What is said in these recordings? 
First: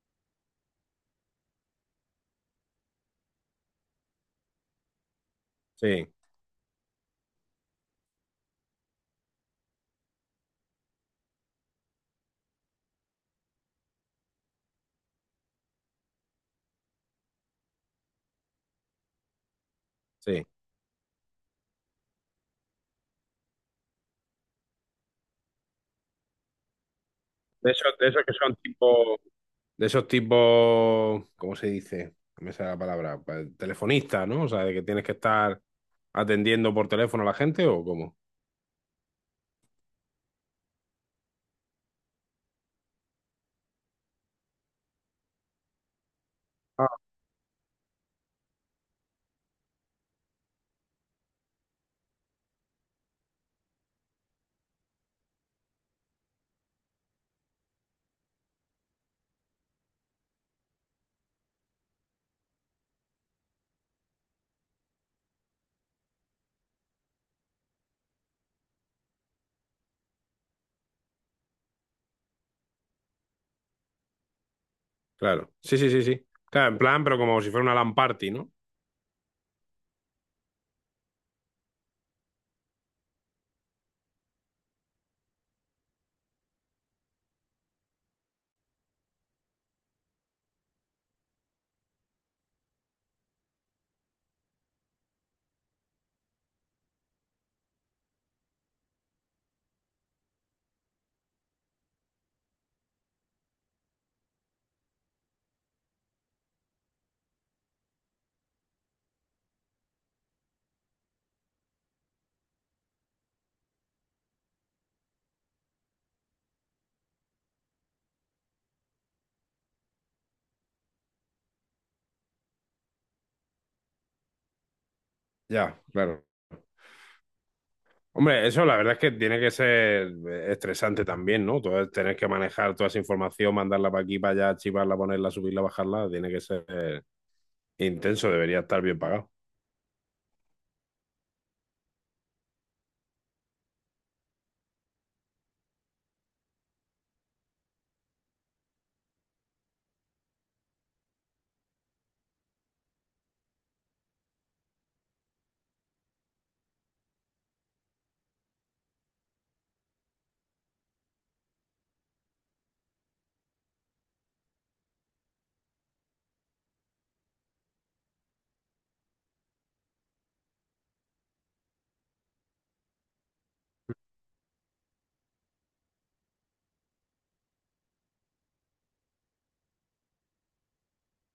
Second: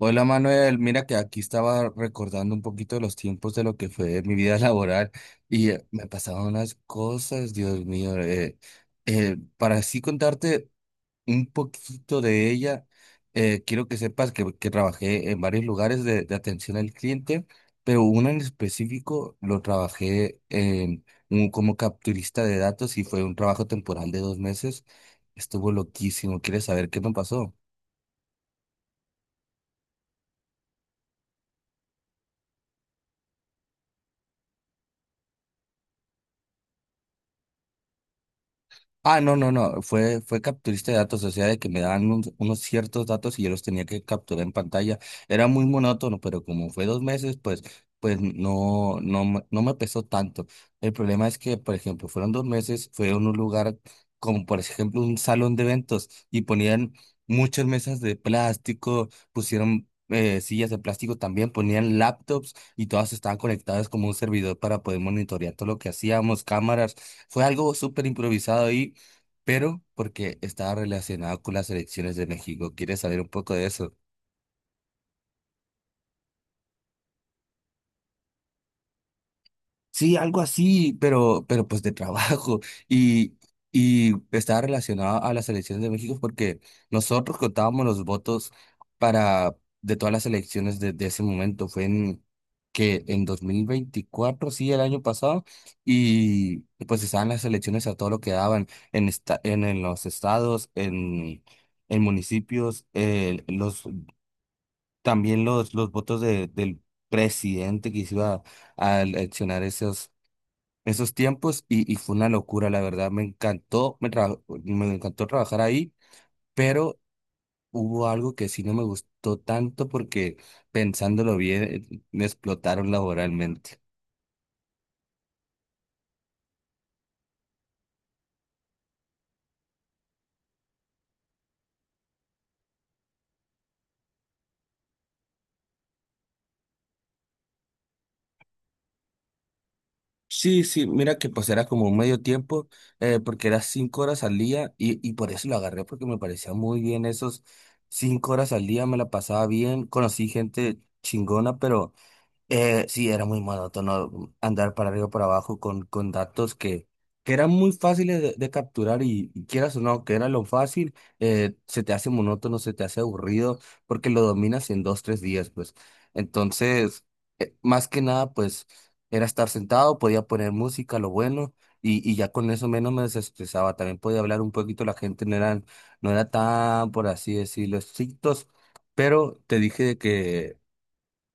Hola Manuel, mira que aquí estaba recordando un poquito de los tiempos de lo que fue mi vida laboral y me Sí, pasaban unas cosas, Dios mío. Para así contarte un poquito de ella, quiero que sepas que trabajé en varios lugares de atención al cliente, pero uno en específico lo trabajé sí. en un, como capturista de datos y fue un trabajo temporal de dos meses. Estuvo loquísimo. ¿Quieres saber qué me pasó? De esos que son tipo, de esos tipos, ¿cómo se dice? No me sale la palabra, pa- telefonista, ¿no? O sea, de que tienes que estar atendiendo por teléfono a la gente o cómo. Ah, no, no, no, fue capturista de datos, o sea, de que me daban unos ciertos datos y yo los tenía que capturar en pantalla. Era muy monótono, pero como fue Ah. dos meses, pues, pues no me pesó tanto. El problema es que, por ejemplo, fueron dos meses, fue en un lugar como, por ejemplo, un salón de eventos y ponían muchas mesas de plástico, pusieron sillas de plástico también, ponían laptops y todas estaban conectadas como un servidor para poder monitorear todo lo que hacíamos, cámaras. Fue algo súper improvisado ahí pero porque estaba relacionado con las elecciones de México. ¿Quieres saber un poco de eso? Claro, sí, sí, sí, sí. Claro, en plan, pero como si fuera una LAN party, ¿no? Sí, algo así, pero pues de trabajo. Y, y estaba relacionado a las elecciones de México porque nosotros contábamos los votos para de todas las elecciones de ese momento. Fue en que en 2024, sí, el año pasado, y pues estaban las elecciones a todo lo que daban en los estados, en municipios, los también los votos del presidente que se iba a eleccionar esos, esos tiempos y fue una locura, la verdad. Me encantó, me encantó trabajar ahí, pero hubo algo que sí no me gustó tanto porque pensándolo bien, me explotaron laboralmente. Ya, claro. Hombre, eso la verdad es que tiene que ser estresante también, ¿no? Todo, tener que manejar toda esa información, mandarla para aquí, para allá, archivarla, ponerla, subirla, bajarla, tiene que ser intenso, debería estar bien pagado. Sí, sí, mira que pues era como un medio tiempo, porque era 5 horas al día y por eso lo agarré porque me parecía muy bien esos 5 horas al día, me la pasaba bien, conocí gente chingona, pero sí, era muy monótono andar para arriba y para abajo con datos que eran muy fáciles de capturar y quieras o no, que era lo fácil, se te hace monótono, se te hace aburrido, porque lo dominas en dos, tres días, pues. Entonces, más que nada, pues, era estar sentado, podía poner música, lo bueno, y ya con eso menos me desestresaba. También podía hablar un poquito, la gente no eran, no era tan, por así decirlo, estrictos, pero te dije de que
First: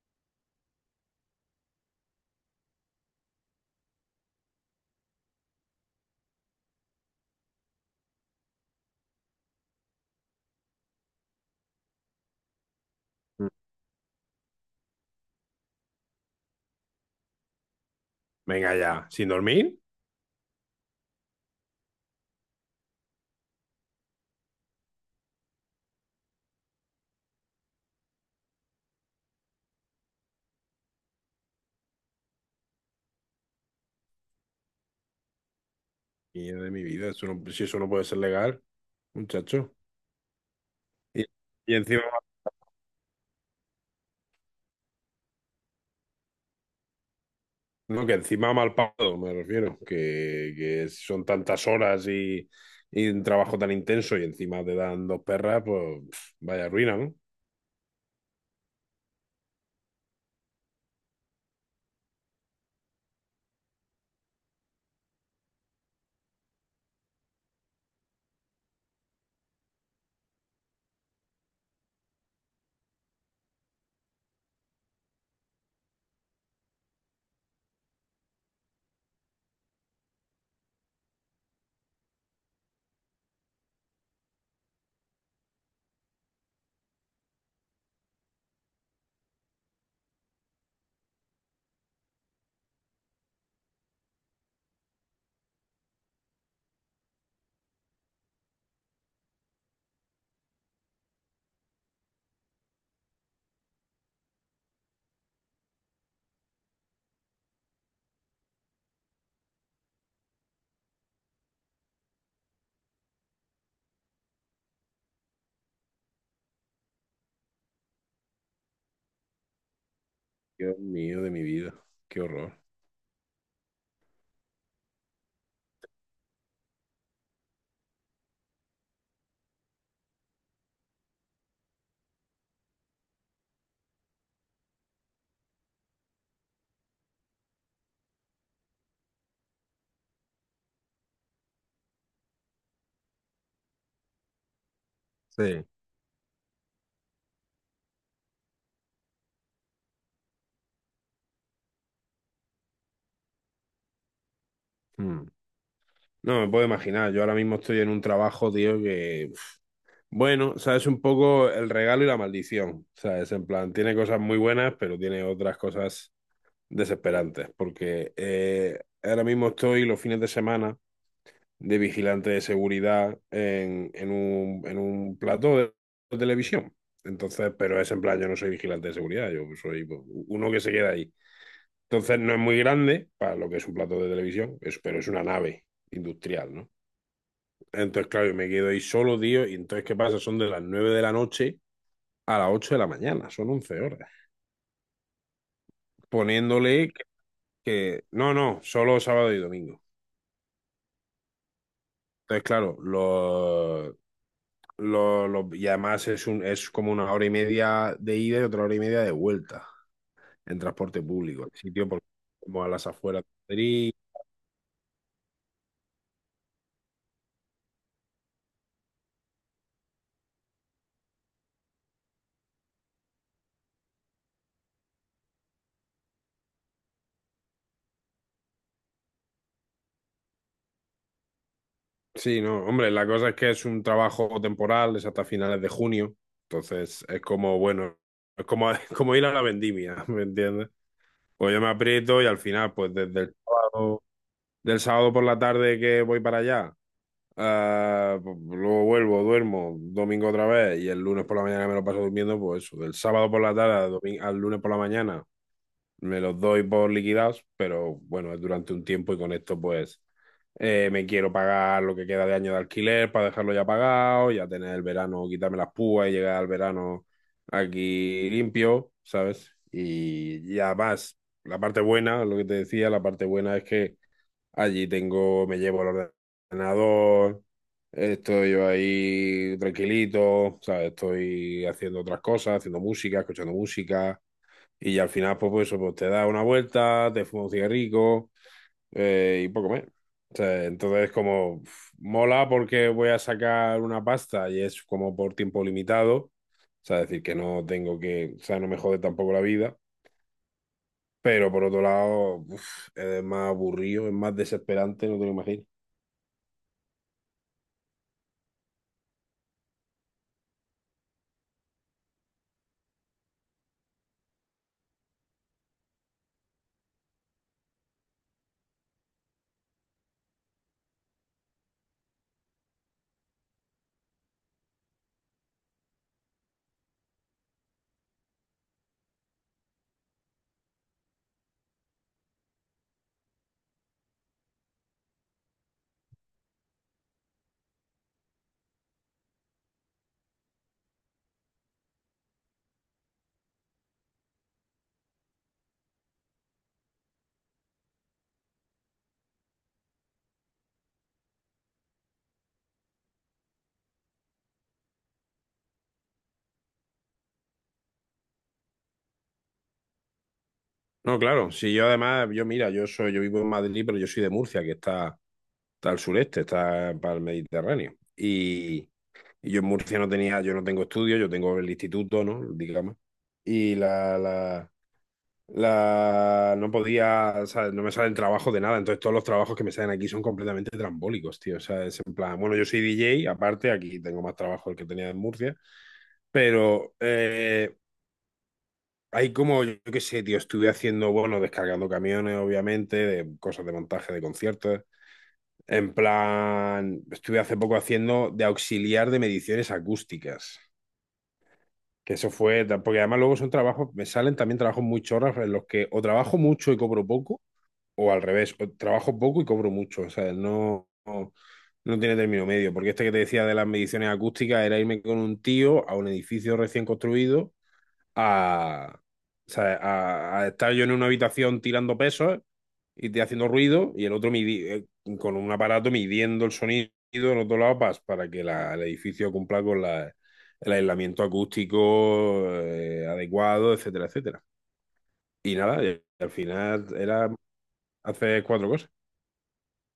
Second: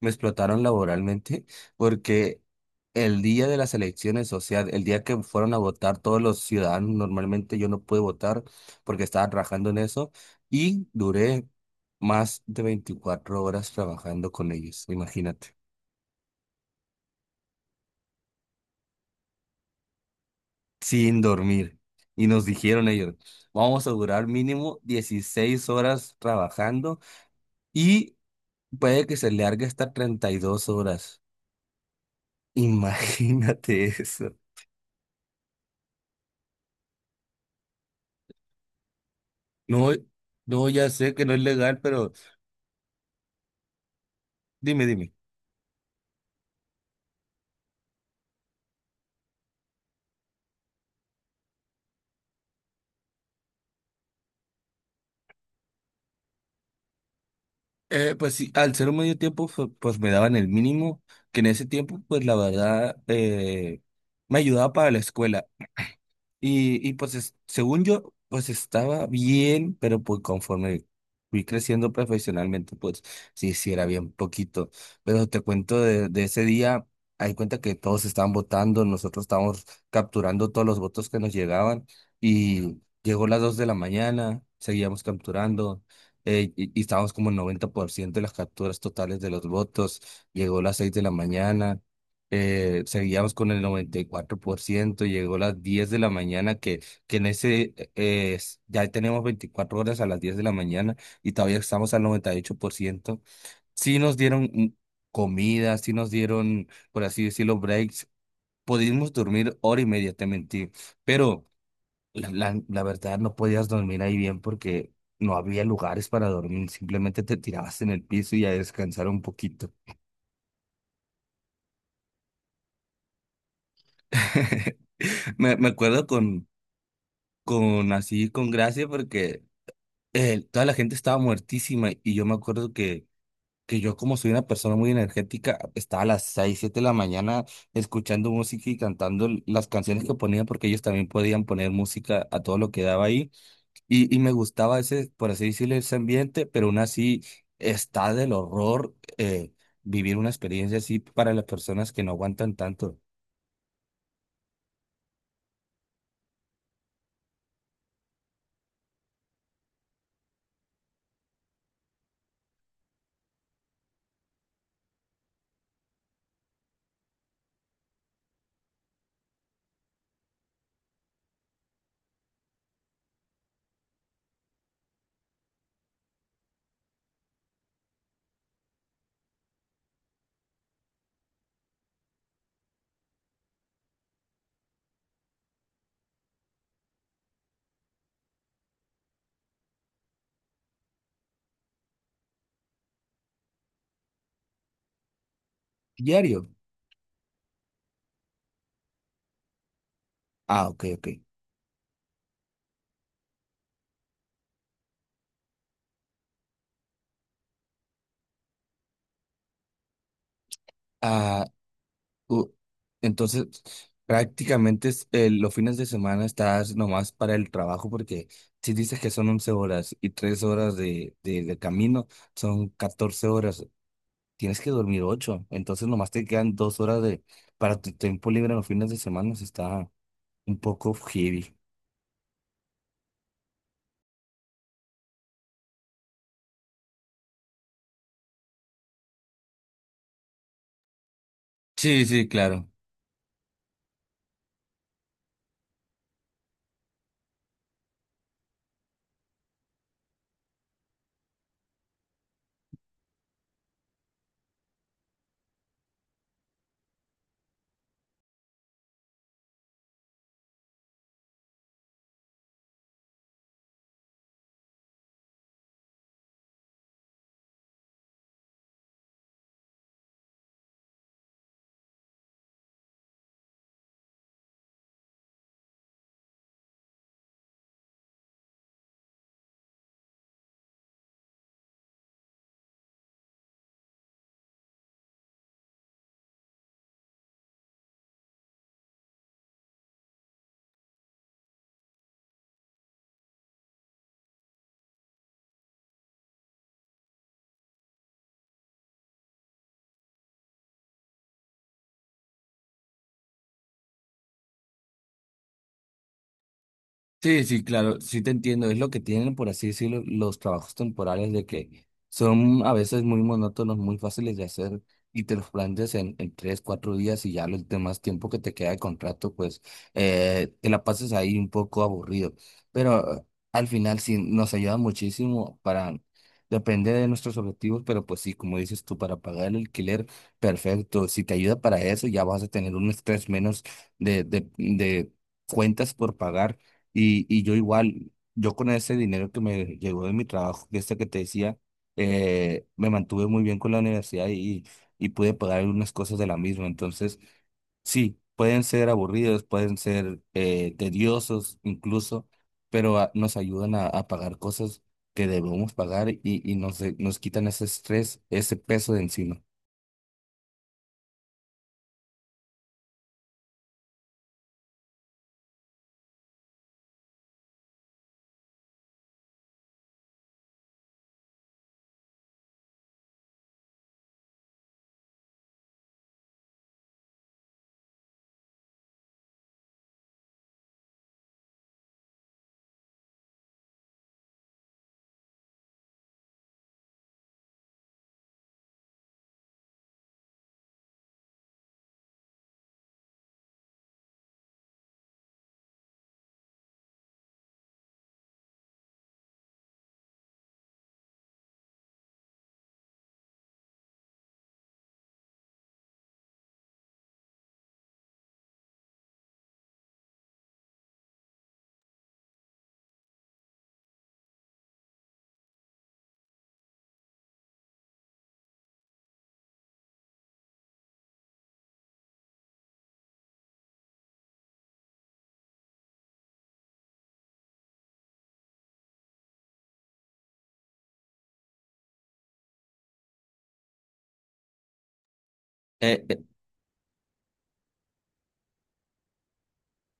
me explotaron laboralmente porque el día de las elecciones, o sea, el día que fueron a votar todos los ciudadanos, normalmente yo no pude votar porque estaba trabajando en eso y duré más de veinticuatro Mm. horas trabajando con ellos, imagínate, Venga ya, ¿sin dormir? sin dormir. Y nos dijeron ellos, vamos a durar mínimo 16 horas trabajando y puede que se largue hasta 32 horas. Imagínate eso. Y de mi vida, eso no- si eso no puede ser legal, muchacho. No, no, ya sé que Y, no es y legal, encima, pero dime, dime. no, que encima mal pagado, me refiero, que son tantas horas y un trabajo tan intenso y encima te dan dos perras, pues pf, vaya ruina, ¿no? Pues sí, al ser un medio tiempo, pues me daban el mínimo, que en ese tiempo, pues la verdad, me ayudaba para la escuela. Y pues según yo, pues estaba bien, pero pues conforme fui creciendo profesionalmente, pues sí, sí era bien poquito. Pero te cuento de ese día, hay cuenta que todos estaban votando, nosotros estábamos capturando todos los votos que nos llegaban y llegó las 2 de la mañana, seguíamos capturando. Y estábamos como en 90% de las capturas totales de los votos. Llegó las 6 de la mañana seguíamos con el 94%, llegó a las 10 de la mañana, que en ese ya tenemos 24 horas a las 10 de la mañana y todavía estamos al 98%. Sí nos dieron comida, sí nos dieron, por así decirlo, breaks. Pudimos dormir hora y media, te mentí, pero la verdad no podías dormir ahí bien porque no había lugares para dormir, simplemente te tirabas en el piso y a descansar un poquito. Dios mío de mi vida, qué horror. Me acuerdo con gracia, porque toda la gente estaba muertísima y yo me acuerdo que yo como soy una persona muy energética, estaba a las 6 7 de la mañana escuchando música y cantando las canciones que ponían, porque ellos también podían poner música a todo lo que daba ahí y me gustaba ese, por así Sí. decirlo, ese ambiente, pero aún así está del horror vivir una experiencia así para las personas que no aguantan tanto Mm. No, me puedo imaginar, yo ahora mismo estoy en un trabajo, tío, que, pf, bueno, sabes, un poco el regalo y la maldición, sabes, en plan, tiene cosas muy buenas, pero tiene otras cosas desesperantes, porque ahora mismo estoy los fines de semana de vigilante de seguridad en un, en un plató de televisión. Entonces, pero es en plan, yo no soy vigilante de seguridad, yo soy pues, uno que se queda ahí. Entonces, no es muy grande para lo que es un plató de televisión, es- pero es una nave industrial, ¿no? Entonces, claro, yo me quedo ahí solo, tío, y entonces, ¿qué pasa? Son de las 9 de la noche a las 8 de la mañana, son 11 horas, diario. poniéndole que- no, no, solo sábado y domingo. Ah, ok, ok. Entonces, claro, y además es un, es como una hora y media de ida y otra hora y media de vuelta en transporte público. Ah, El sitio por- Uh, como a las afueras entonces, de Madrid. prácticamente los fines de semana estás nomás para el trabajo porque si dices que son 11 horas y 3 horas de camino, son 14 horas. Tienes que dormir ocho, entonces nomás te quedan 2 horas de, para tu tiempo libre en los fines de semana. Sí, está un poco heavy. Sí, no, hombre, la cosa es que es un trabajo temporal, es hasta finales de junio. Entonces, es como, bueno, es como, es como ir a la vendimia, ¿me entiendes? Pues yo me Sí, aprieto sí, y al claro. final, pues desde el sábado, del sábado por la tarde que voy para allá. Ah, pues, luego vuelvo, duermo domingo otra vez y el lunes por la mañana me lo paso durmiendo, pues eso, del sábado por la tarde al, domi- al lunes por la mañana me los doy por liquidados, pero bueno, es durante un tiempo y con esto pues me quiero pagar lo que queda de año de alquiler para dejarlo ya pagado, ya tener el verano, quitarme las púas y llegar al verano aquí limpio, ¿sabes? Y además, la parte buena, lo que te decía, la parte buena es que allí tengo, me llevo el ordenador, estoy ahí tranquilito, ¿sabes? Estoy haciendo otras cosas, haciendo música, escuchando música, y al final, pues, pues eso, pues te das una vuelta, te fumas un cigarrillo y poco más. O sea, entonces, como uf, mola porque voy a sacar una pasta y es como por tiempo limitado, o sea, es decir, que no tengo que, o sea, no me jode tampoco la vida, pero por otro lado, uf, es más aburrido, es más desesperante, no te lo imaginas. Sí, sí, claro, sí te entiendo. Es lo que tienen, por así decirlo, los trabajos temporales de que son a veces muy monótonos, muy fáciles de hacer y te los planteas en tres, cuatro días y ya los demás tiempo que te queda de contrato, pues te la pasas ahí un poco aburrido. Pero al final sí nos ayuda muchísimo para, depende de nuestros objetivos, pero pues sí, como dices tú, para pagar el alquiler, perfecto. Si te ayuda para eso, ya vas a tener un estrés menos de cuentas por pagar y yo igual, yo con ese dinero que me llegó de mi trabajo, que este que te decía, me mantuve muy bien con la universidad y pude pagar algunas cosas de la misma. Entonces, sí, pueden ser aburridos, pueden ser tediosos incluso, pero ah, nos ayudan a pagar cosas que debemos pagar nos quitan ese estrés, ese peso de encima. No, claro, si yo además, yo mira, yo soy, yo vivo en Madrid, pero yo soy de Murcia, que está, está al sureste, está para el Mediterráneo. Y yo en Murcia no tenía, yo no tengo estudios, yo tengo el instituto, ¿no? Digamos. Y no podía, o sea, no me salen trabajos de nada. Entonces todos los trabajos que me salen aquí son completamente trambólicos, tío. O sea, es en plan, bueno, yo soy DJ, aparte, aquí tengo más trabajo del que tenía en Murcia. Pero hay como, yo qué sé, tío, estuve haciendo, bueno, descargando camiones, obviamente, de cosas de montaje de conciertos. En plan, estuve hace poco haciendo de auxiliar de mediciones acústicas. Que eso fue, porque además luego son trabajos, me salen también trabajos muy chorras en los que o trabajo mucho y cobro poco, o al revés, o trabajo poco y cobro mucho. O sea, no, no, no tiene término medio, porque este que te decía de las mediciones acústicas era irme con un tío a un edificio recién construido a, o sea, a estar yo en una habitación tirando pesos y te haciendo ruido y el otro midi- con un aparato midiendo el sonido en otro lado pa- para que la- el edificio cumpla con la- el aislamiento acústico adecuado, etcétera, etcétera. Y nada, Eh, y al final era hacer cuatro cosas.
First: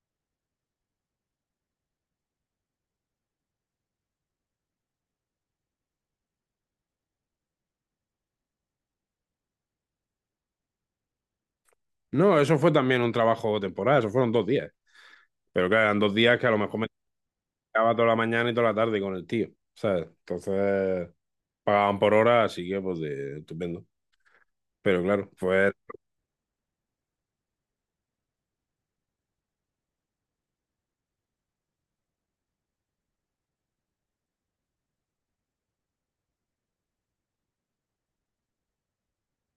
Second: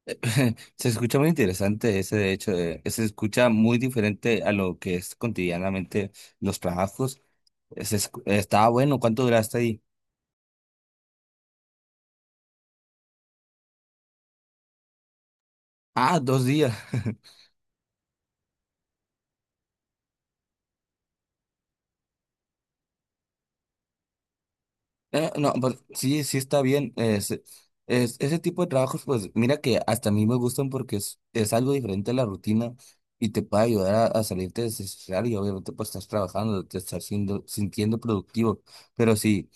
Se escucha muy interesante ese, de hecho, se escucha muy diferente a lo que es cotidianamente los trabajos. Está bueno, ¿cuánto duraste ahí? No, eso fue también un trabajo temporal, eso fueron dos días. Pero claro, eran dos Ah, días dos que a lo días. mejor me quedaba toda la mañana y toda la tarde con el tío, ¿sabes? Entonces... pagaban por hora, así que pues de- estupendo. Pero claro, No, pues, pues sí, sí está bien. Ese tipo de trabajos, pues mira que hasta a mí me gustan porque es algo diferente a la rutina y te puede ayudar a salirte de ese y obviamente pues estás trabajando, sintiendo productivo. Pero sí.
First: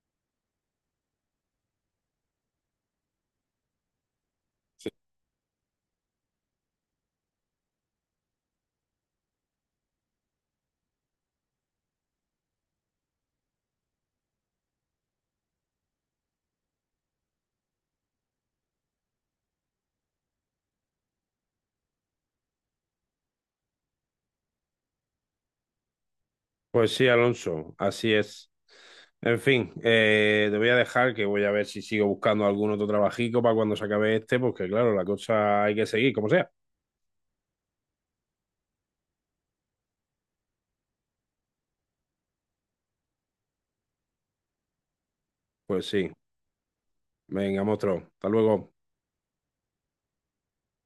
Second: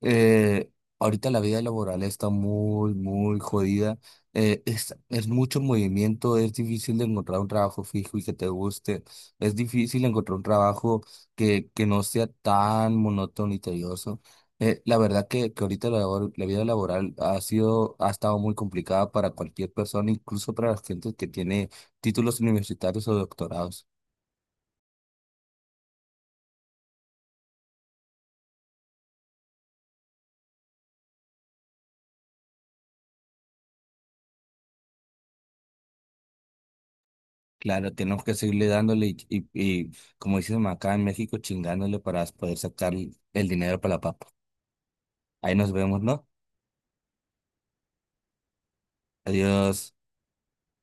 Eh, Ahorita la vida laboral está muy, muy jodida. Es mucho movimiento, es difícil de encontrar un trabajo fijo y que te guste. Es difícil encontrar un trabajo que no sea tan monótono y tedioso. La verdad que ahorita la vida laboral ha sido, ha estado muy complicada para cualquier persona, incluso para la gente que tiene títulos universitarios o doctorados. pues sí, Alonso, así es. En fin, te voy a dejar que voy a ver si sigo buscando algún otro trabajico para cuando se acabe este, porque claro, la cosa hay que seguir, como sea. Claro, tenemos que seguirle dándole y, como dicen acá en México, chingándole para poder sacar el dinero para la papa. Ahí nos Pues vemos, sí, ¿no? venga, monstruo, hasta luego. Adiós.